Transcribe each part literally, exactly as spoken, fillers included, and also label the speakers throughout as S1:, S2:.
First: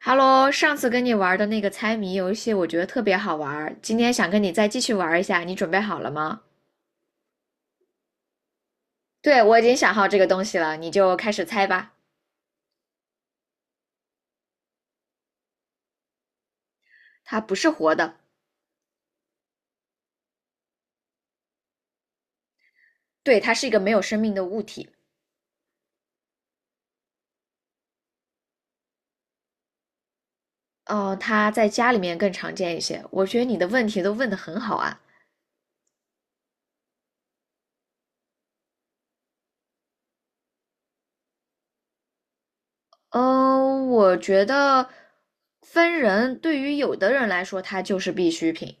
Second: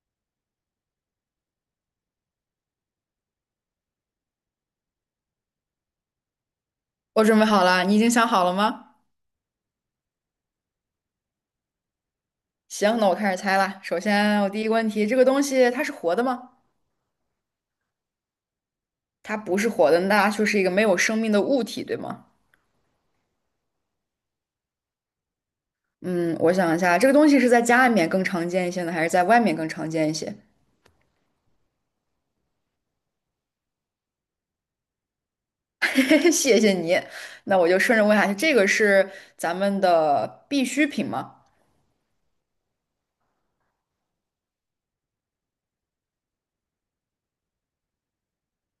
S1: Hello，上次跟你玩的那个猜谜游戏，我觉得特别好玩儿，今天想跟你再继续玩一下，你准备好了吗？
S2: 我准备好了，你已经想好了吗？
S1: 对，我已经想好这个东西了，你就开始猜吧。
S2: 行，那我开始猜了。首先，我第一个问题，这个东西它是活的吗？
S1: 它不是活的。
S2: 它不是活的，那它就是一个没有生命的物体，对吗？
S1: 对，它是一个没有生命的物体。
S2: 嗯，我想一下，这个东西是在家里面更常见一些呢，还是在外面更常见一些？
S1: 嗯、它在家里面更常见一些。我觉得你的问题都问得很好啊。
S2: 谢谢你。那我就顺着问下去，这个是咱们的必需品吗？
S1: 嗯、我觉得分人，对于有的人来说，它就是必需品。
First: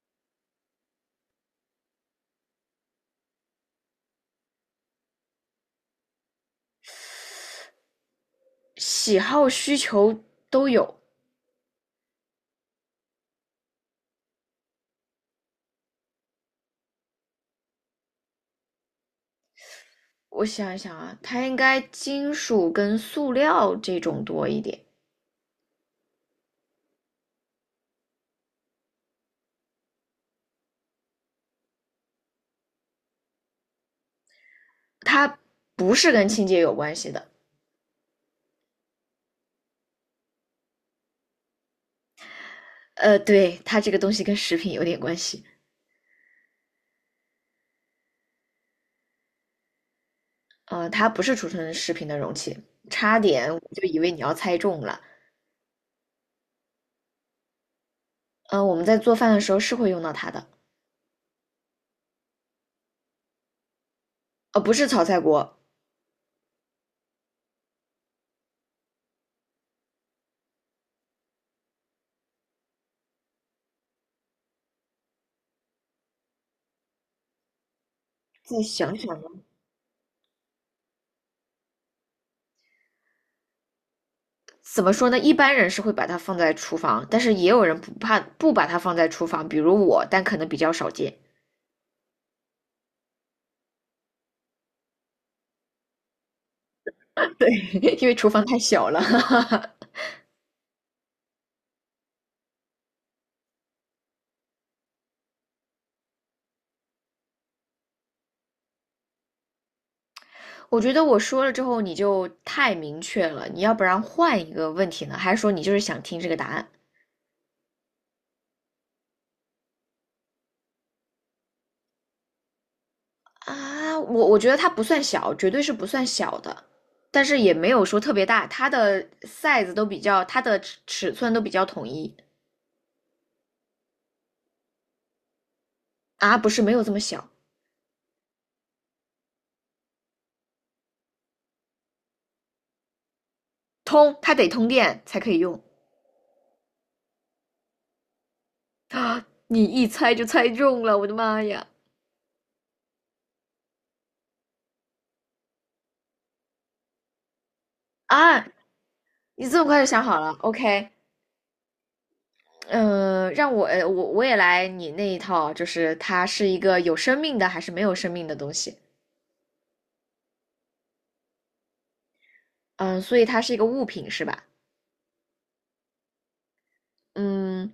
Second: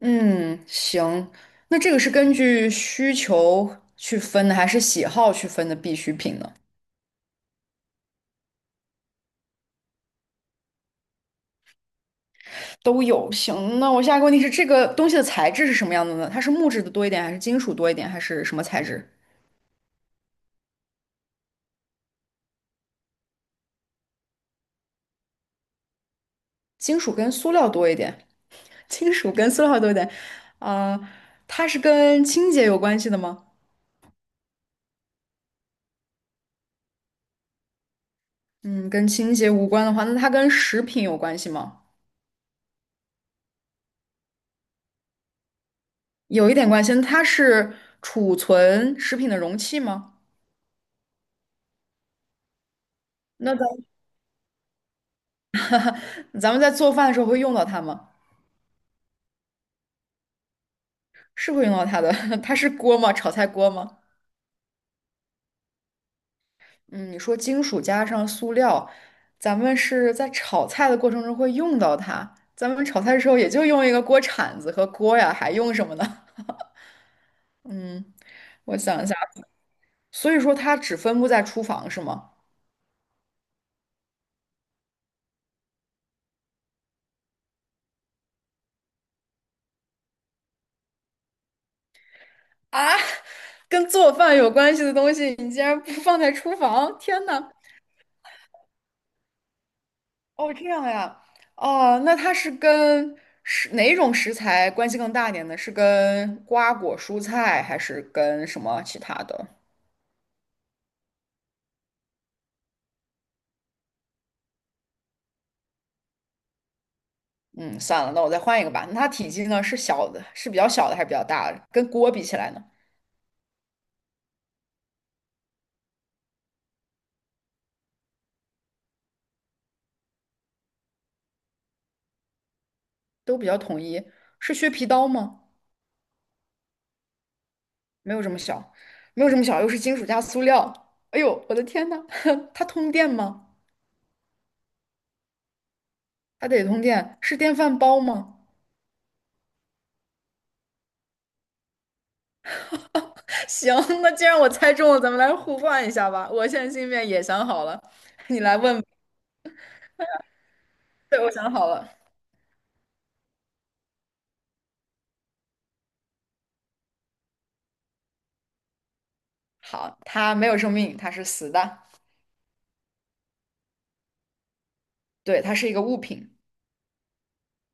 S2: 嗯，行。那这个是根据需求去分的，还是喜好去分的必需品呢？
S1: 喜好需求都有。
S2: 都有。行，那我下一个问题是，这个东西的材质是什么样的呢？它是木质的多一点，还是金属多一点，还是什么材质？
S1: 我想一想啊，它应该金属跟塑料这种多一点。
S2: 金属跟塑料多一点，金属跟塑料多一点。呃，它是跟清洁有关系的吗？
S1: 它不是跟清洁有关系的。
S2: 嗯，跟清洁无关的话，那它跟食品有关系吗？
S1: 呃，对，它这个东西跟食品有点关系。
S2: 有一点关系。那它是储存食品的容器吗？
S1: 呃，它不是储存食品的容器，差点
S2: 那
S1: 我
S2: 咱
S1: 就以为你要猜中了。
S2: 咱们在做饭的时候会用到它吗？
S1: 呃，我们在做饭的时候是会用到它的。
S2: 是会用到它的。它是锅吗？炒菜锅吗？
S1: 呃，不是炒菜锅。
S2: 嗯，你说金属加上塑料，咱们是在炒菜的过程中会用到它。咱们炒菜的时候也就用一个锅铲子和锅呀，还用什么呢？嗯，
S1: 再
S2: 我
S1: 想
S2: 想一下，
S1: 想吧。
S2: 所以说它只分布在厨房是吗？
S1: 怎么说呢？一般人是会把它放在厨房，但是也有人不怕不把它放在厨房，比如我，但可能比较少见。
S2: 啊，跟做饭有关系的东西，你竟然不放在厨房？天 呐！
S1: 对，因为厨房太小了。
S2: 哦，这样呀，哦，那它是跟食哪种食材关系更大一点呢？是跟瓜果蔬菜，还是跟什么其他的？
S1: 我觉得我说了之后你就太明确了，你要不然换一个问题呢？还是说你就是想听这个答案
S2: 嗯，算了，那我再换一个吧。那它体积呢是小的，是比较小的还是比较大的？跟锅比起来呢，
S1: 啊？我我觉得它不算小，绝对是不算小的，但是也没有说特别大。它的 size 都比较，它的尺尺寸都比较统一
S2: 都比较统一。是削皮刀吗？
S1: 啊。不是没有这么小。
S2: 没有这么小，没有这么小，又是金属加塑料。哎呦，我的天呐，它通电吗？
S1: 通它得通电才可以用。
S2: 它得通电。是电饭煲吗？
S1: 啊！你一猜就猜中了，我的妈呀！
S2: 行，那既然我猜中了，咱们来互换一下吧。我现在心里面也想好了，
S1: 啊，
S2: 你来问吧
S1: 你这么快就想好了？OK。
S2: 对，我想好了。
S1: 嗯，让我呃我我也来你那一套，就是它是一个有生命的还是没有生命的东西？
S2: 好，它没有生命，它是死的。
S1: 嗯，所以它是一个物品是吧？
S2: 对，它是一个物品。
S1: 嗯，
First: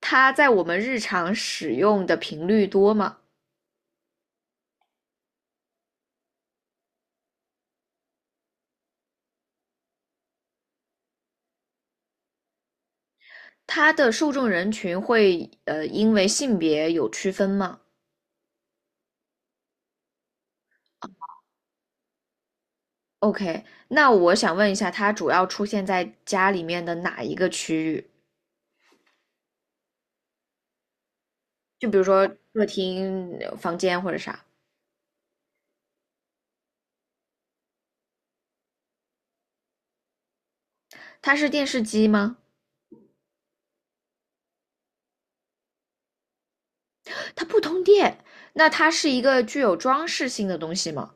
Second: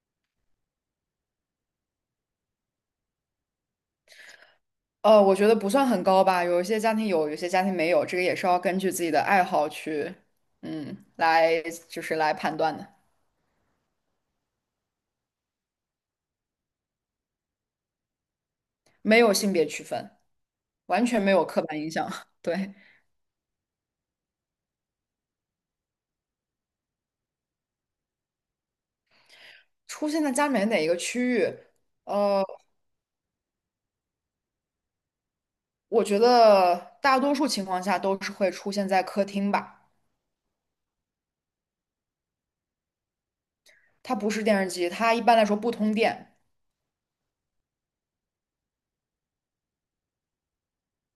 S1: 它在我们日常使用的频率多吗？
S2: 呃，我觉得不算很高吧，有一些家庭有，有些家庭没有，这个也是要根据自己的爱好去，嗯，来就是来判断的，
S1: 它的受众人群会呃因为性别有区分吗
S2: 没有性别区分，完全没有刻板印象。对，
S1: ？OK，那我想问一下，它主要出现在家里面的哪一个区域？
S2: 出现在家里面哪一个区域，
S1: 就比如说
S2: 呃，
S1: 客厅、呃房间或者啥？
S2: 我觉得大多数情况下都是会出现在客厅吧，
S1: 它是电视机吗？
S2: 它不是电视机，它一般来说不通电。
S1: 它不通电。那它是一个具有装饰性的东西吗？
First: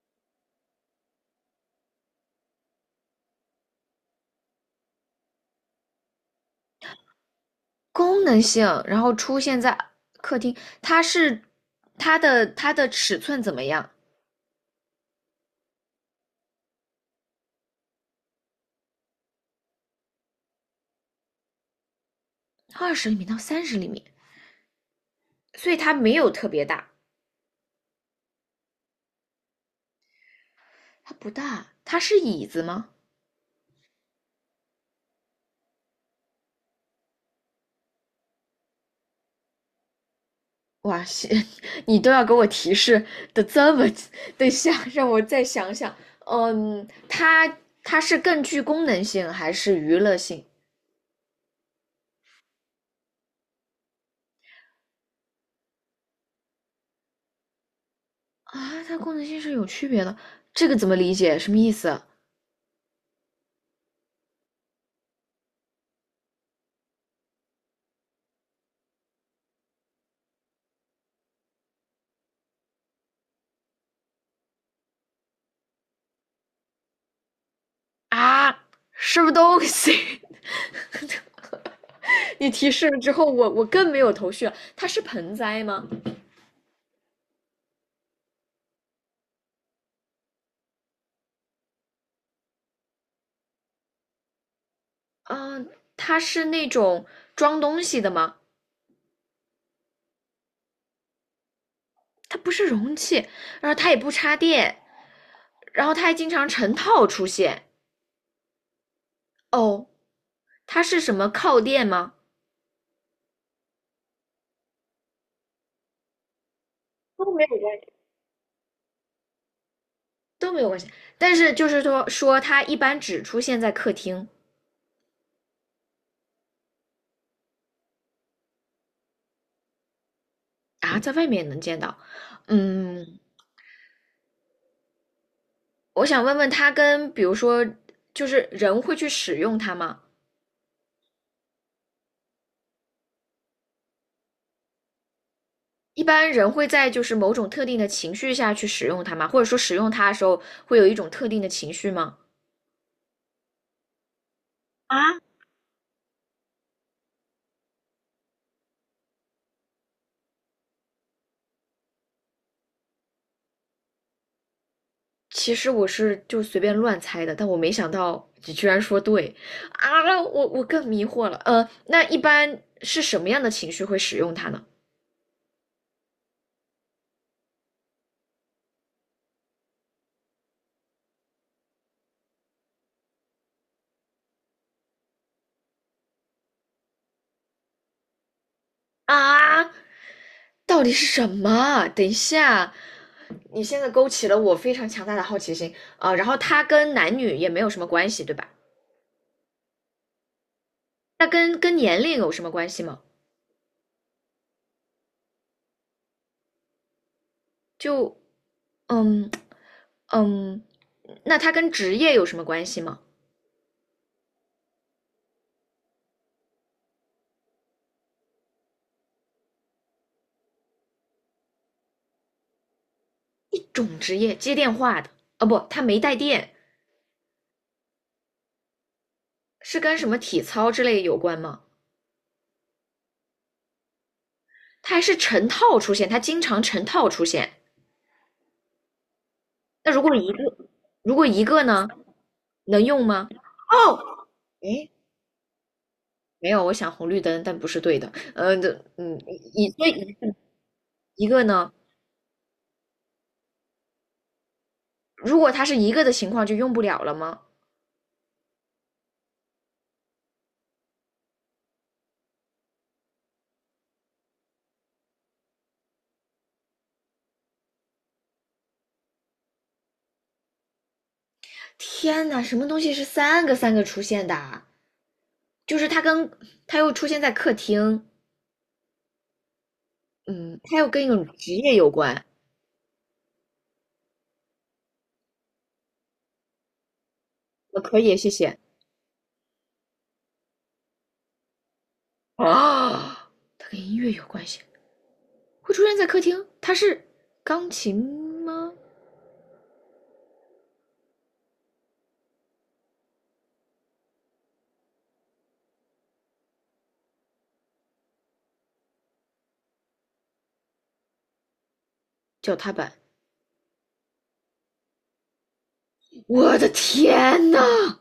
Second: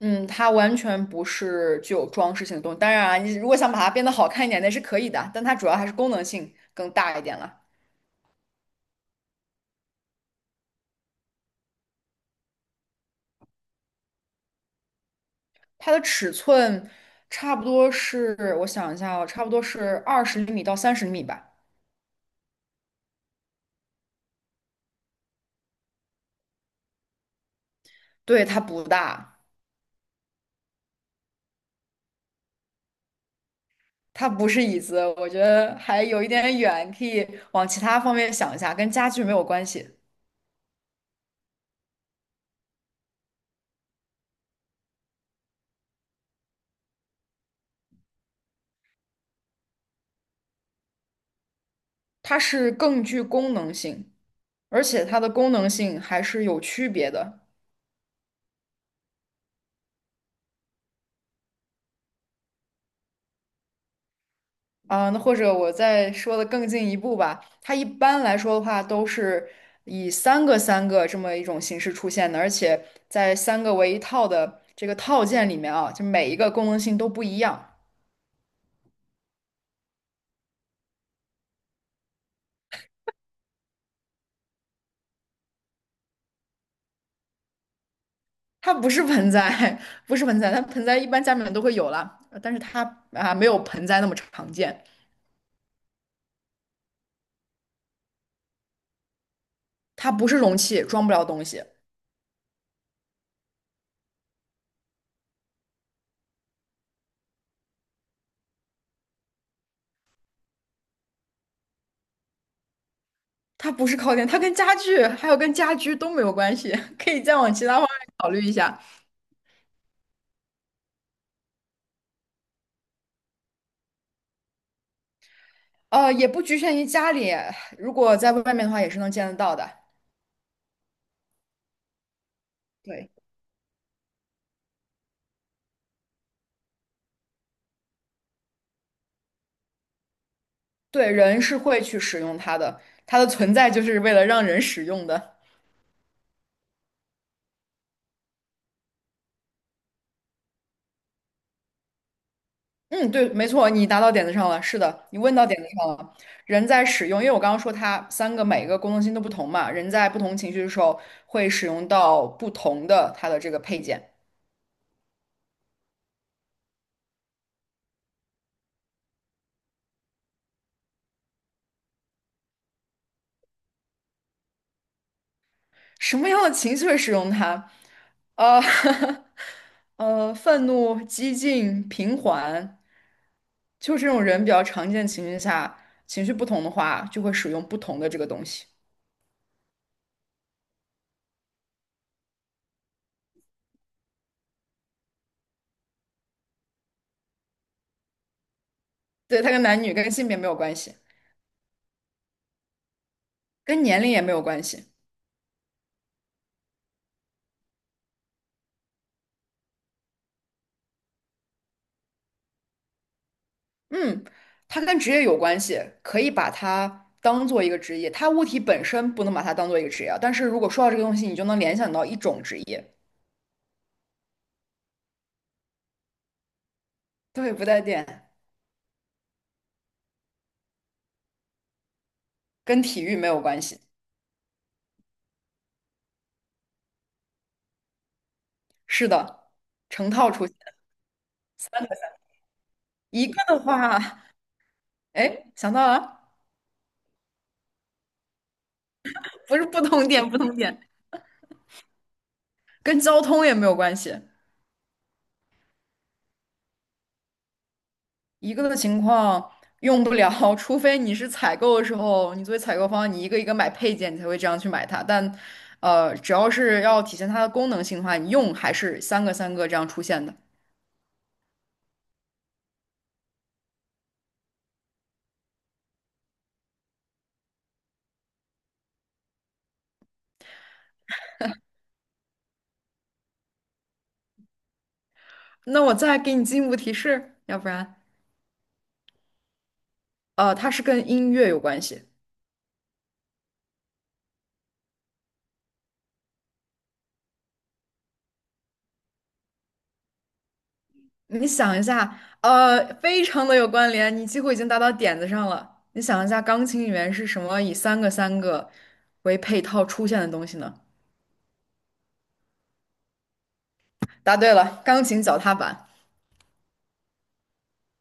S2: 嗯，它完全不是具有装饰性的东西。当然啊，你如果想把它变得好看一点，那是可以的，但它主要还是功能性更大一点了。
S1: 功能性，然后出现在客厅。它是它的它的尺寸怎么样？
S2: 它的尺寸差不多是，我想一下哦，差不多是二十厘米到三十厘米吧。
S1: 二十厘米到三十厘米，所以它没有特别大。
S2: 对，它不大，
S1: 它不大。它是椅子吗？
S2: 它不是椅子，我觉得还有一点远，可以往其他方面想一下，跟家具没有关系。
S1: 哇塞，你都要给我提示的这么。等一下让我再想想。嗯，它它是更具功能性还是娱乐性
S2: 它是更具功能性，而且它的功能性还是有区别的。
S1: 啊？它功能性是有区别的，这个怎么理解？什么意思啊？
S2: 啊，那或者我再说的更进一步吧，它一般来说的话都是以三个三个这么一种形式出现的，而且在三个为一套的这个套件里面啊，就每一个功能性都不一样。
S1: 啊，什么东西？你提示了之后，我我更没有头绪了。它是盆栽吗？
S2: 它不是盆栽，不是盆栽，它盆栽一般家里面都会有啦，呃但是它啊没有盆栽那么常见。
S1: 嗯、它是那种装东西的吗？
S2: 它不是容器，装不了东西。
S1: 它不是容器。然后它也不插电。然后它还经常成套出现。哦，它是什么靠垫吗？
S2: 它不是靠垫，它跟家具还有跟家居都没有关系，可以
S1: 都
S2: 再
S1: 没有
S2: 往其他
S1: 关
S2: 方面
S1: 系。
S2: 考虑一下。
S1: 都没有关系，但是就是说说它一般只出现在客厅
S2: 呃，也不局限于家里，如果在外面的话，也是能见得到的。
S1: 啊。在外面也能见到。
S2: 对，
S1: 嗯，我想问问它跟比如说，就是人会去使用它吗？
S2: 对，人是会去使用它的，它的存在就是为了让人使用的。
S1: 一般人会在就是某种特定的情绪下去使用它吗？或者说使用它的时候会有一种特定的情绪吗？
S2: 嗯，对，没错，你答到点子上了。是
S1: 啊，
S2: 的，你问到点子上了。人在使用，因为我刚刚说它三个每一个功能性都不同嘛，人在不同情绪的时候会使用到不同的它的这个配件。
S1: 其实我是就随便乱猜的，但我没想到你居然说对啊！我我更迷惑了。呃，那一般是什么样的情绪会使用它呢？
S2: 什么样的情绪会使用它？呃，呃，愤怒、激进、平缓，就这种人比较常见的情绪下，情绪不同的话，就会使用不同的这个东西。
S1: 啊，到底是什么？等一下，你现在勾起了我非常强大的好奇心啊！然后它跟男女也没有什么关系，对吧？
S2: 对，它跟男女、跟性别没有关系，
S1: 那跟跟年龄有什么关系吗？
S2: 跟年龄也没有关系。
S1: 就嗯，嗯，那它跟职业有什么关系吗？
S2: 嗯，它跟职业有关系，可以把它当做一个职业。它物体本身不能把它当做一个职业啊但是如果说到这个东西，你就能联想到一种职业。
S1: 一种职业接电话的。哦不，它没带电。
S2: 对，不带电，
S1: 是跟什么体操之类有关吗？
S2: 跟体育没有关系。
S1: 它还是成套出现，它经常成套出现。
S2: 是的，
S1: 那如
S2: 成
S1: 果一
S2: 套
S1: 个，
S2: 出。
S1: 如果一个呢，能用
S2: 一
S1: 吗？
S2: 个的话，
S1: 哦，诶，
S2: 哎，想到了，
S1: 没有，我想红绿灯，但不是对的。呃，的，嗯，
S2: 不是
S1: 一
S2: 不同点，不同点，
S1: 一个呢，
S2: 跟交通也没有关系。
S1: 如果它是一个的情况，就用不了了吗？
S2: 一个的情况用不了，除非你是采购的时候，你作为采购方，你一个一个买配件，你才会这样去买它。但，呃，只要是要体现它的功能性的话，你用还是三个三个这样出现的。
S1: 天呐，什么东西是三个三个出现的啊？就是它跟它又出现在客厅。嗯，它又跟一种职业有关。
S2: 那我再给你进一步提示，要不
S1: 呃，可
S2: 然，
S1: 以，谢谢。
S2: 呃，它是跟音乐有关系。
S1: 啊 它跟音乐有关系，会出现在客厅。它是钢琴吗？
S2: 你想一下，呃，非常的有关联，你几乎已经答到点子上了。你想一下，钢琴里面是什么以三个三个为配套出现的东西呢？
S1: 脚踏板。
S2: 答对了，钢琴脚踏板。
S1: 我的天呐！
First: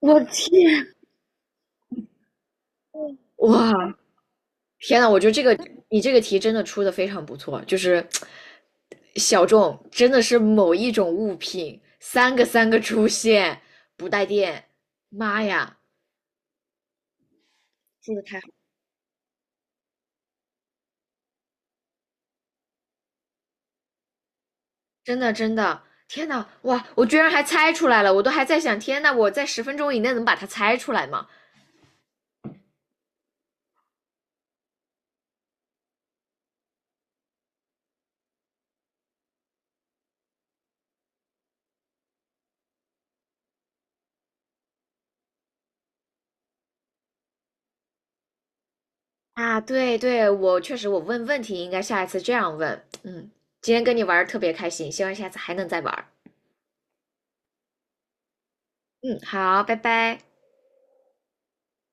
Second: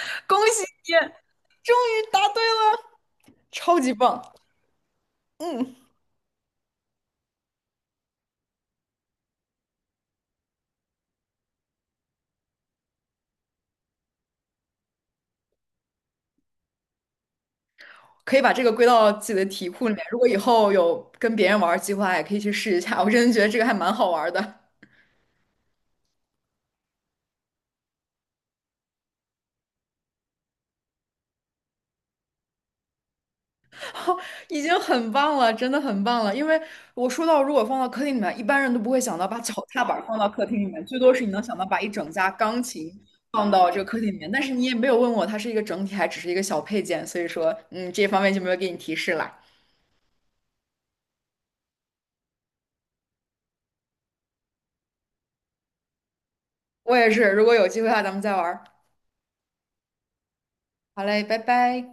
S1: 我的
S2: 恭喜
S1: 天，
S2: 你，终于答对了，超级
S1: 哇，
S2: 棒！
S1: 天呐！我觉得这个
S2: 嗯，
S1: 你这个题真的出的非常不错，就是小众，真的是某一种物品，三个三个出现，不带电。妈呀，的
S2: 可
S1: 太
S2: 以
S1: 好。
S2: 把这个归到自己的题库里面。如果以后有跟别人玩儿计划，也可以去试一下。我真的觉得这个还蛮好玩儿的。
S1: 真的真的，天呐，哇！我居然还猜出来了。我都还在想，天呐，我在十分钟以内能把它猜出来吗？
S2: 已经很棒了，真的很棒了。因为我说到，如果放到客厅里面，一般人都不会想到把 脚踏板放到客厅里面，最多是你能想到把一整架钢琴放到这个客厅里面。但是你也没有问我它是一个整体，还只是一个小配件，所以说，嗯，这方面就没有给你提示了。
S1: 啊，对对，我确实，我问问题应该下一次这样问。嗯，今天跟你玩儿特别开心，希望下次还能再玩儿。
S2: 我也是，如果有机会的话，咱们再玩儿
S1: 嗯，好，拜拜。
S2: 好嘞，拜拜。